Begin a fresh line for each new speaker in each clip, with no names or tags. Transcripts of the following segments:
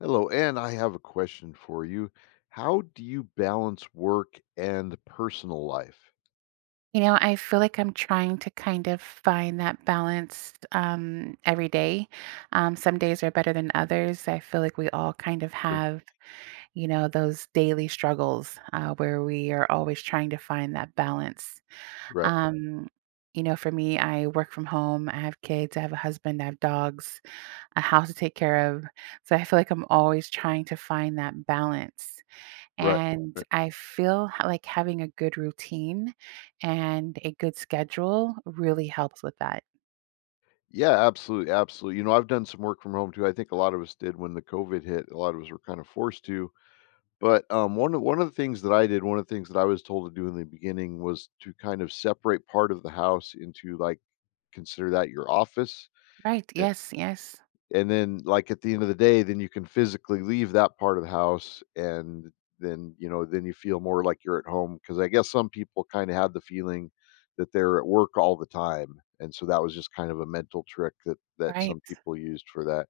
Hello, and I have a question for you. How do you balance work and personal life?
You know, I feel like I'm trying to kind of find that balance every day. Some days are better than others. I feel like we all kind of
Sure.
have, you know, those daily struggles where we are always trying to find that balance.
Right.
Um, you know, for me, I work from home. I have kids. I have a husband. I have dogs. A house to take care of. So I feel like I'm always trying to find that balance.
Right.
And
Right.
I feel h like having a good routine and a good schedule really helps with that.
Yeah, absolutely. Absolutely. You know, I've done some work from home too. I think a lot of us did when the COVID hit. A lot of us were kind of forced to. But one of the things that I did, one of the things that I was told to do in the beginning was to kind of separate part of the house into, like, consider that your office.
Right, yes, yes,
And then, like, at the end of the day, then you can physically leave that part of the house and then you feel more like you're at home. Because I guess some people kinda had the feeling that they're at work all the time, and so that was just kind of a mental trick that
right.
some people used for that.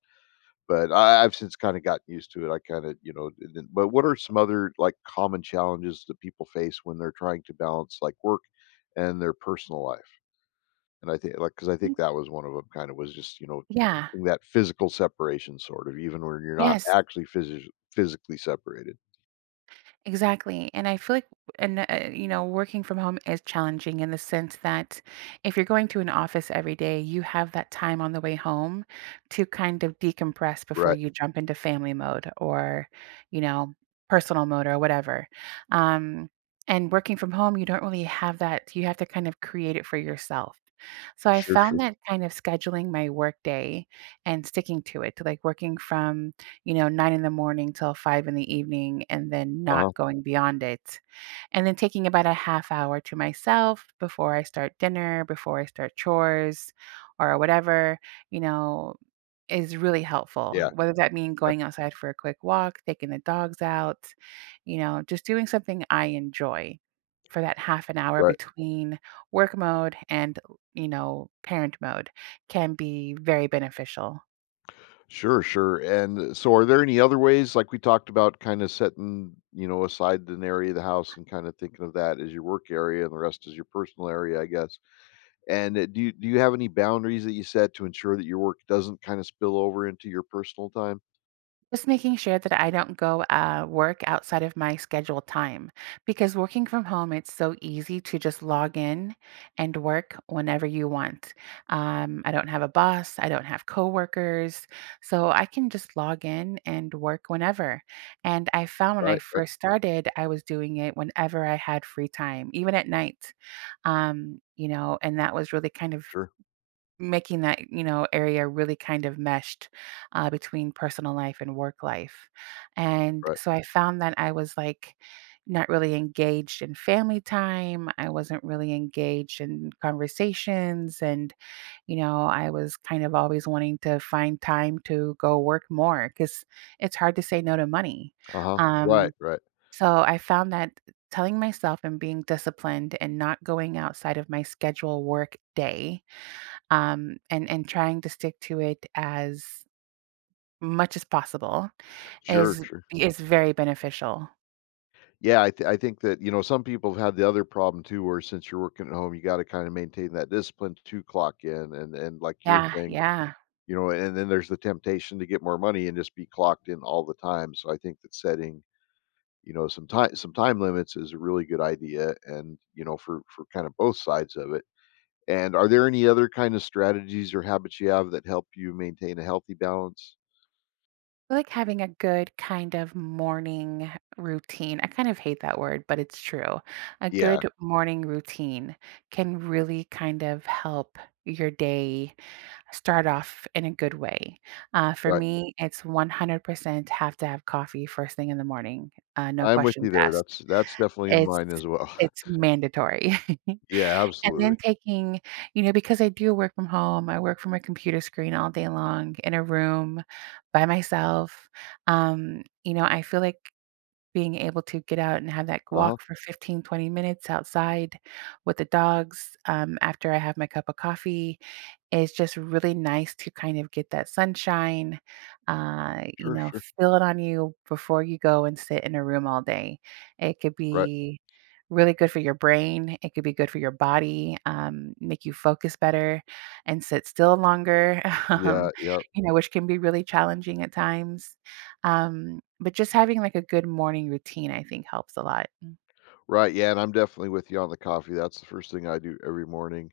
But I've since kinda gotten used to it. I kinda, it didn't, but what are some other, like, common challenges that people face when they're trying to balance, like, work and their personal life? And I think, like, because I
Mm,
think that was one of them. Kind of 'em kinda was just,
yeah,
that physical separation sort of, even when you're not
yes.
actually physis physically separated.
Exactly. And I feel like, and You know, working from home is challenging in the sense that if you're going to an office every day, you have that time on the way home to kind of decompress before
Right.
you jump into family mode or, you know, personal mode or whatever. Um, and working from home, you don't really have that. You have to kind of create it for yourself. So I
Sure,
found
sure.
that kind of scheduling my work day and sticking to it, like working from you know, 9 in the morning till 5 in the evening and then not
Uh-huh.
going beyond it. And then taking about a half hour to myself before I start dinner, before I start chores or whatever, you know, is really helpful.
Yeah,
Whether that mean
yeah,
going outside for a quick walk, taking the dogs out, you know, just doing something I enjoy for that half an hour
right.
between work mode and, you know, parent mode can be very beneficial.
Sure, sure, and so are there any other ways, like we talked about kinda setting, aside an area of the house and kinda thinking of that as your work area and the rest is your personal area, I guess. And, do you have any boundaries that you set to ensure that your work doesn't kinda spill over into your personal time?
Just making sure that I don't go work outside of my scheduled time because working from home, it's so easy to just log in and work whenever you want. I don't have a boss, I don't have coworkers, so I can just log in and work whenever. And I found when I
Right, right.
first started, I was doing it whenever I had free time, even at night. You know, and that was really kind of
Sure,
making that, you know, area really kind of meshed, between personal life and work life, and
right.
so I found that I was, like, not really engaged in family time, I wasn't really engaged in conversations, and, you know, I was kind of always wanting to find time to go work more because it's hard to say no to money.
Uh-huh. Right,
um,
right.
so I found that telling myself and being disciplined and not going outside of my schedule work day, and trying to stick to it as much as possible
Sure,
is
sure.
is very beneficial.
Yeah, I think that, you know, some people have had the other problem too, where since you're working at home, you got to kind of maintain that discipline to clock in, and like you're
Yeah,
saying,
yeah.
you know, and then there's the temptation to get more money and just be clocked in all the time. So I think that setting, you know, some time limits is a really good idea, and, you know, for kind of both sides of it. And are there any other kind of strategies or habits you have that help you maintain a healthy balance?
I like having a good kind of morning routine. I kind of hate that word, but it's true. A
Yeah,
good morning routine can really kind of help your day start off in a good way. For
right.
me, it's 100% have to have coffee first thing in the morning. No
I'm with
questions
you there.
asked.
That's definitely in
It's
mine as well.
it's mandatory.
Yeah,
And then
absolutely.
taking you know, because I do work from home, I work from a computer screen all day long in a room by myself. You know, I feel like being able to get out and have that
Uh-huh.
walk for 15 to 20 minutes outside with the dogs, after I have my cup of coffee, it's just really nice to kind of get that sunshine, you
Sure,
know,
sure.
feel it on you before you go and sit in a room all day. It could
Right.
be really good for your brain. It could be good for your body, make you focus better and sit still longer, um,
Yeah, yeah.
you know, which can be really challenging at times. But just having like a good morning routine, I think helps a lot.
Right, yeah, and I'm definitely with you on the coffee. That's the first thing I do every morning,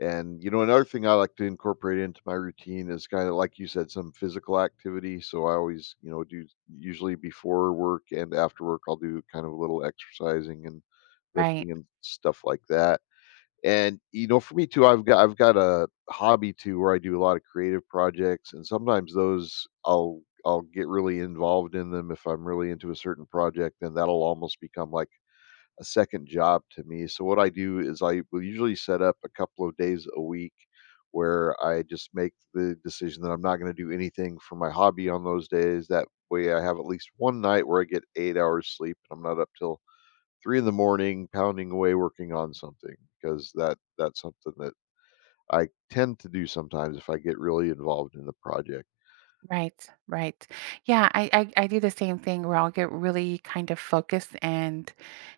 and, you know, another thing I like to incorporate into my routine is, kinda like you said, some physical activity, so I always, you know, do, usually before work and after work, I'll do kind of a little exercising and
Right.
lifting and stuff like that. And, you know, for me too, I've got a hobby too where I do a lot of creative projects, and sometimes those, I'll get really involved in them if I'm really into a certain project, and that'll almost become like a second job to me. So what I do is I will usually set up a couple of days a week where I just make the decision that I'm not going to do anything for my hobby on those days. That way I have at least one night where I get 8 hours sleep and I'm not up till 3 in the morning pounding away working on something, because that's something that I tend to do sometimes if I get really involved in the project.
Right, right. Yeah, I do the same thing where I'll get really kind of focused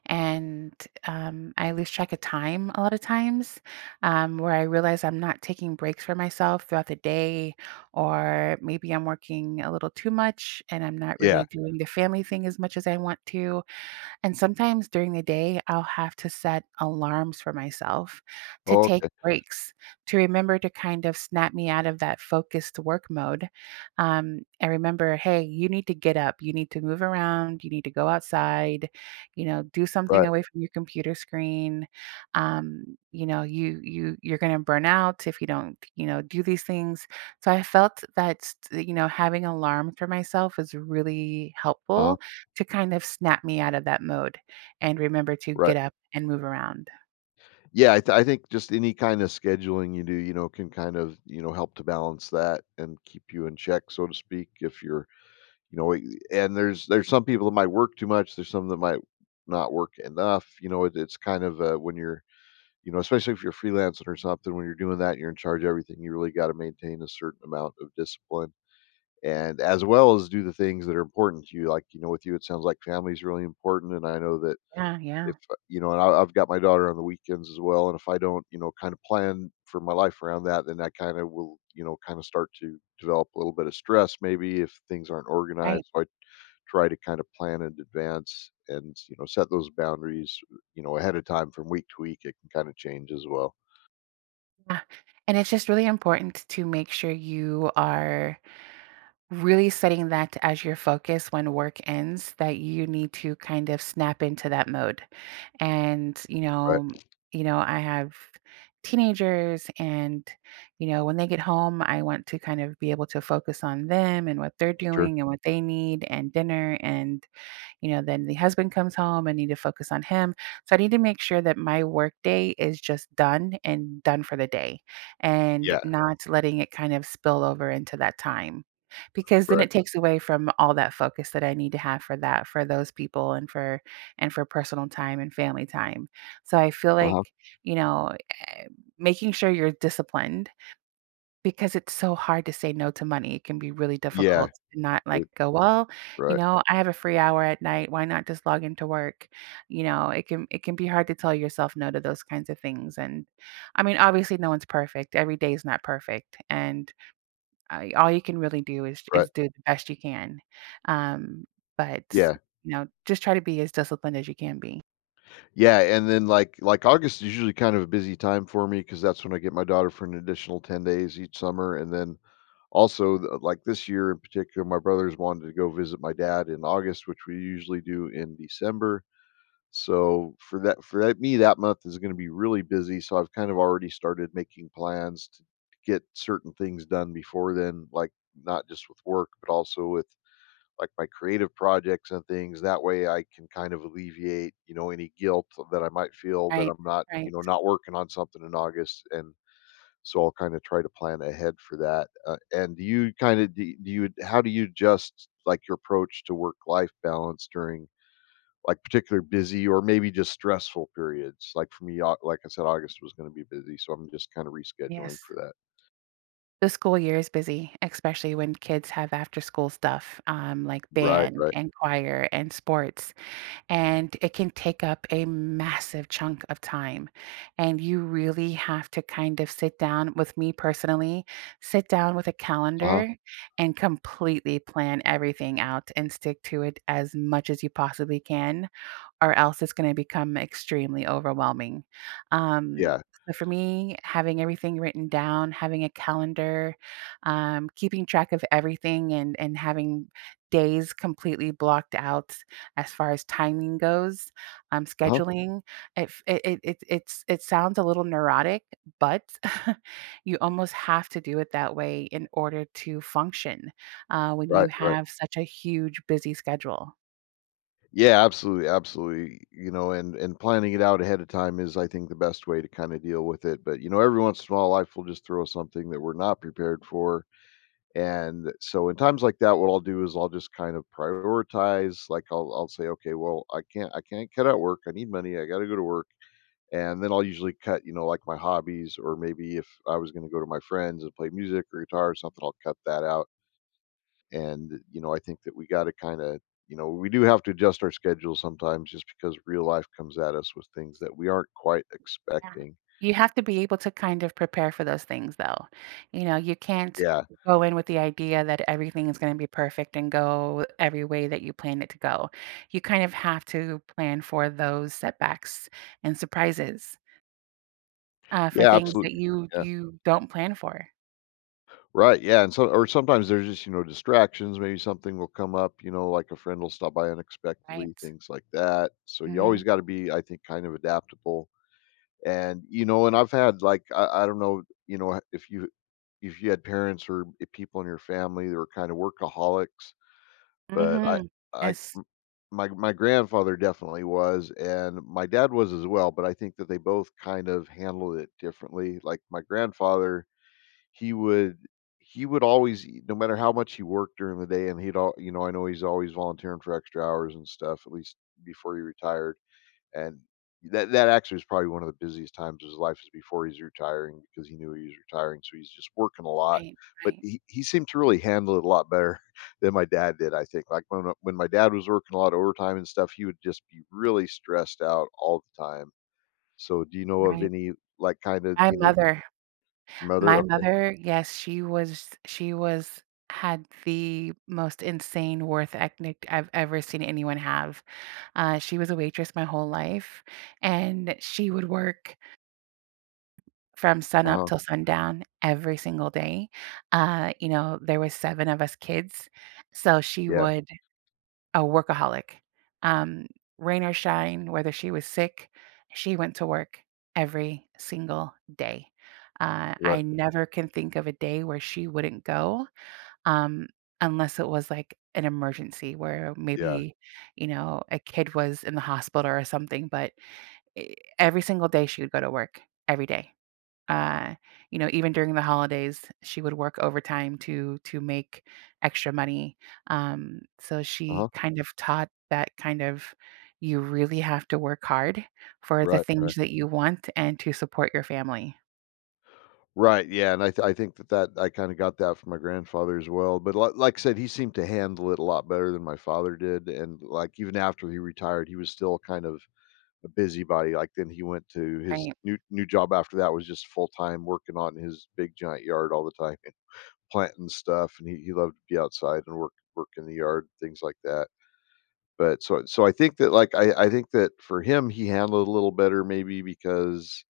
and I lose track of time a lot of times where I realize I'm not taking breaks for myself throughout the day or maybe I'm working a little too much and I'm not
Yeah.
really doing the family thing as much as I want to. And sometimes during the day, I'll have to set alarms for myself to
Oh,
take
okay.
breaks, to remember to kind of snap me out of that focused work mode. And remember, hey, you need to get up, you need to move around, you need to go outside, you know, do something
Right.
away from your computer screen. You know, you're gonna burn out if you don't, you know, do these things. So I felt that, you know, having alarms for myself was really
Uh-huh.
helpful to kind of snap me out of that mode and remember to
Right.
get up and move around.
Yeah, I think just any kind of scheduling you do, you know, can kind of, you know, help to balance that and keep you in check, so to speak, if you're, you know, I and there's some people that might work too much, there's some that might not work enough, you know, it's kind of, when you're. You know, especially if you're freelancing or something, when you're doing that, you're in charge of everything, you really gotta maintain a certain amount of discipline and as well as do the things that are important to you. Like, you know, with you, it sounds like family is really important, and I know that,
Yeah, yeah,
if you know, and I've got my daughter on the weekends as well, and if I don't, you know, kind of plan for my life around that, then I kinda will, you know, kinda start to develop a little bit of stress maybe if things aren't
right,
organized. So I try to kind of plan in advance and, you know, set those boundaries, you know, ahead of time from week to week. It can kind of change as well.
yeah, and it's just really important to make sure you are really setting that as your focus when work ends, that you need to kind of snap into that mode, and,
Right,
you know, I have teenagers and, you know, when they get home, I want to kind of be able to focus on them and what they're
sure.
doing and what they need and dinner and you know then the husband comes home, I need to focus on him, so I need to make sure that my work day is just done and done for the day and
Yeah,
not letting it kind of spill over into that time because then
right.
it takes away from all that focus that I need to have for those people and for personal time and family time. So I feel
Uh-huh.
like, you know, eh, making sure you're disciplined, because it's so hard to say no to money, it can be really
Yeah,
difficult to not, like,
it
go, "Well, you
right,
know, I have a free hour at night, why not just log into work?" You know, it can be hard to tell yourself no to those kinds of things, and, I mean, obviously, no one's perfect, every day is not perfect, and, all you can really do
right.
is do the best you can, um, but,
Yeah,
you know, just try to be as disciplined as you can be.
yeah, and then, like, August is usually kind of a busy time for me because that's when I get my daughter for an additional 10 days each summer, and then, also, the like, this year in particular, my brothers wanted to go visit my dad in August, which we usually do in December, so for that me, that month is gonna be really busy, so I've kind of already started making plans to get certain things done before then, like, not just with work, but also with, like, my creative projects and things. That way I can kind of alleviate, you know, any guilt that I might feel that
Right,
I'm not, you
right,
know, not working on something in August. And so I'll kind of try to plan ahead for that. And do you kind of, do, do you, how do you adjust, like, your approach to work life balance during like particular busy or maybe just stressful periods? Like for me, like I said, August was going to be busy. So I'm just kind of rescheduling
yes.
for that.
The school year is busy, especially when kids have after school stuff, like
Right.
band
Right.
and choir and sports, and it can take up a massive chunk of time. And you really have to kind of sit down with me personally, sit down with a
Uh huh.
calendar and completely plan everything out and stick to it as much as you possibly can or else it's gonna become extremely overwhelming. Um,
Yeah.
so for me, having everything written down, having a calendar, keeping track of everything and having days completely blocked out as far as timing goes,
Uh huh.
scheduling, it f it it it it's it sounds a little neurotic, but you almost have to do it that way in order to function, when you
Right. Right.
have such a huge busy schedule.
Yeah, absolutely, absolutely. You know, and planning it out ahead of time is, I think, the best way to kind of deal with it. But, you know, every once in a while, life will just throw something that we're not prepared for. And so, in times like that, what I'll do is I'll just kind of prioritize. Like, I'll say, okay, well, I can't cut out work. I need money. I got to go to work. And then I'll usually cut, you know, like my hobbies, or maybe if I was going to go to my friends and play music or guitar or something, I'll cut that out. And, you know, I think that we got to kind of, you know, we do have to adjust our schedule sometimes just because real life comes at us with things that we aren't quite
Yeah.
expecting.
You have to be able to kind of prepare for those things though. You know, you can't
yeah
go in with the idea that everything is going to be perfect and go every way that you plan it to go. You kind of have to plan for those setbacks and surprises, for
yeah
things that
absolutely. Yeah,
you don't plan for,
right, yeah, and so, or sometimes there's just, you know, distractions, maybe something will come up, you know, like a friend will stop by unexpectedly,
right?
things like that, so you always
Mhm.
got to be, I think, kind of adaptable. And, you know, and I've had, like, I don't know, you know, if you had parents or people in your family that were kind of workaholics, but i
Mhm.
i
Yes.
My grandfather definitely was, and my dad was as well, but I think that they both kind of handled it differently. Like my grandfather, he would he would always, no matter how much he worked during the day, and he'd all you know, I know he's always volunteering for extra hours and stuff, at least before he retired. And that actually was probably one of the busiest times of his life, is before he's retiring, because he knew he was retiring, so he's just working a lot.
Right,
But
right,
he seemed to really handle it a lot better than my dad did, I think. Like, when my dad was working a lot of overtime and stuff, he would just be really stressed out all the time. So do you know of
right.
any, like, kind of,
My
you know,
mother
mother?
My
Okay.
mother, yes, she was had the most insane worth ethic I've ever seen anyone have. She was a waitress my whole life, and she would work from
Uh
sunup
huh.
till sundown every single day. You know, there was 7 of us kids, so she
Yeah.
would a workaholic. Um, Rain or shine, whether she was sick, she went to work every single day.
Right.
I never can think of a day where she wouldn't go, um, unless it was like an emergency where
Yeah.
maybe, you know, a kid was in the hospital or something. But every single day she would go to work every day. Uh, you know, even during the holidays, she would work overtime to make extra money. So
Uh
she
huh.
kind of taught that kind of you really have to work hard for the
Right.
things
Right.
that you want and to support your family,
Right, yeah, and I think that I kinda got that from my grandfather as well, but, li like I said, he seemed to handle it a lot better than my father did, and, like, even after he retired, he was still kind of a busybody. Like, then he went to his
right?
new job after that, was just full-time working on his big giant yard all the time, and planting stuff, and he loved to be outside and work in the yard, things like that, but so I think that, like, I think that for him, he handled it a little better maybe because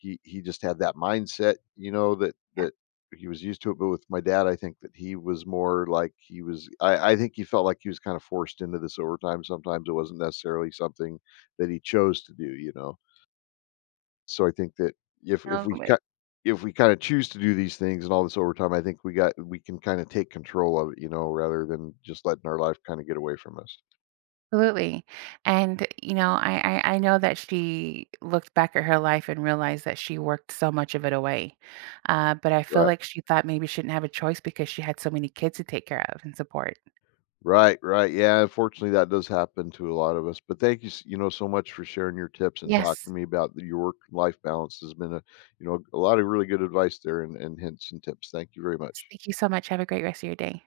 he just had that mindset, you know, that
Yeah.
that he was used to it. But with my dad, I think that he was more like he was. I think he felt like he was kind of forced into this overtime. Sometimes it wasn't necessarily something that he chose to do. So I think that, if if
No,
we
but
cut if we kind of choose to do these things and all this overtime, I think we can kind of take control of it, you know, rather than just letting our life kind of get away from us.
absolutely. And you know, I know that she looked back at her life and realized that she worked so much of it away. But I feel
Right.
like she thought maybe she didn't have a choice because she had so many kids to take care of and support.
Right, right. Yeah, unfortunately, that does happen to a lot of us. But thank you, you know, so much for sharing your tips and talking to
Yes.
me about your work and life balance. Has been a lot of really good advice there and hints and tips. Thank you very
Yes,
much.
thank you so much. Have a great rest of your day.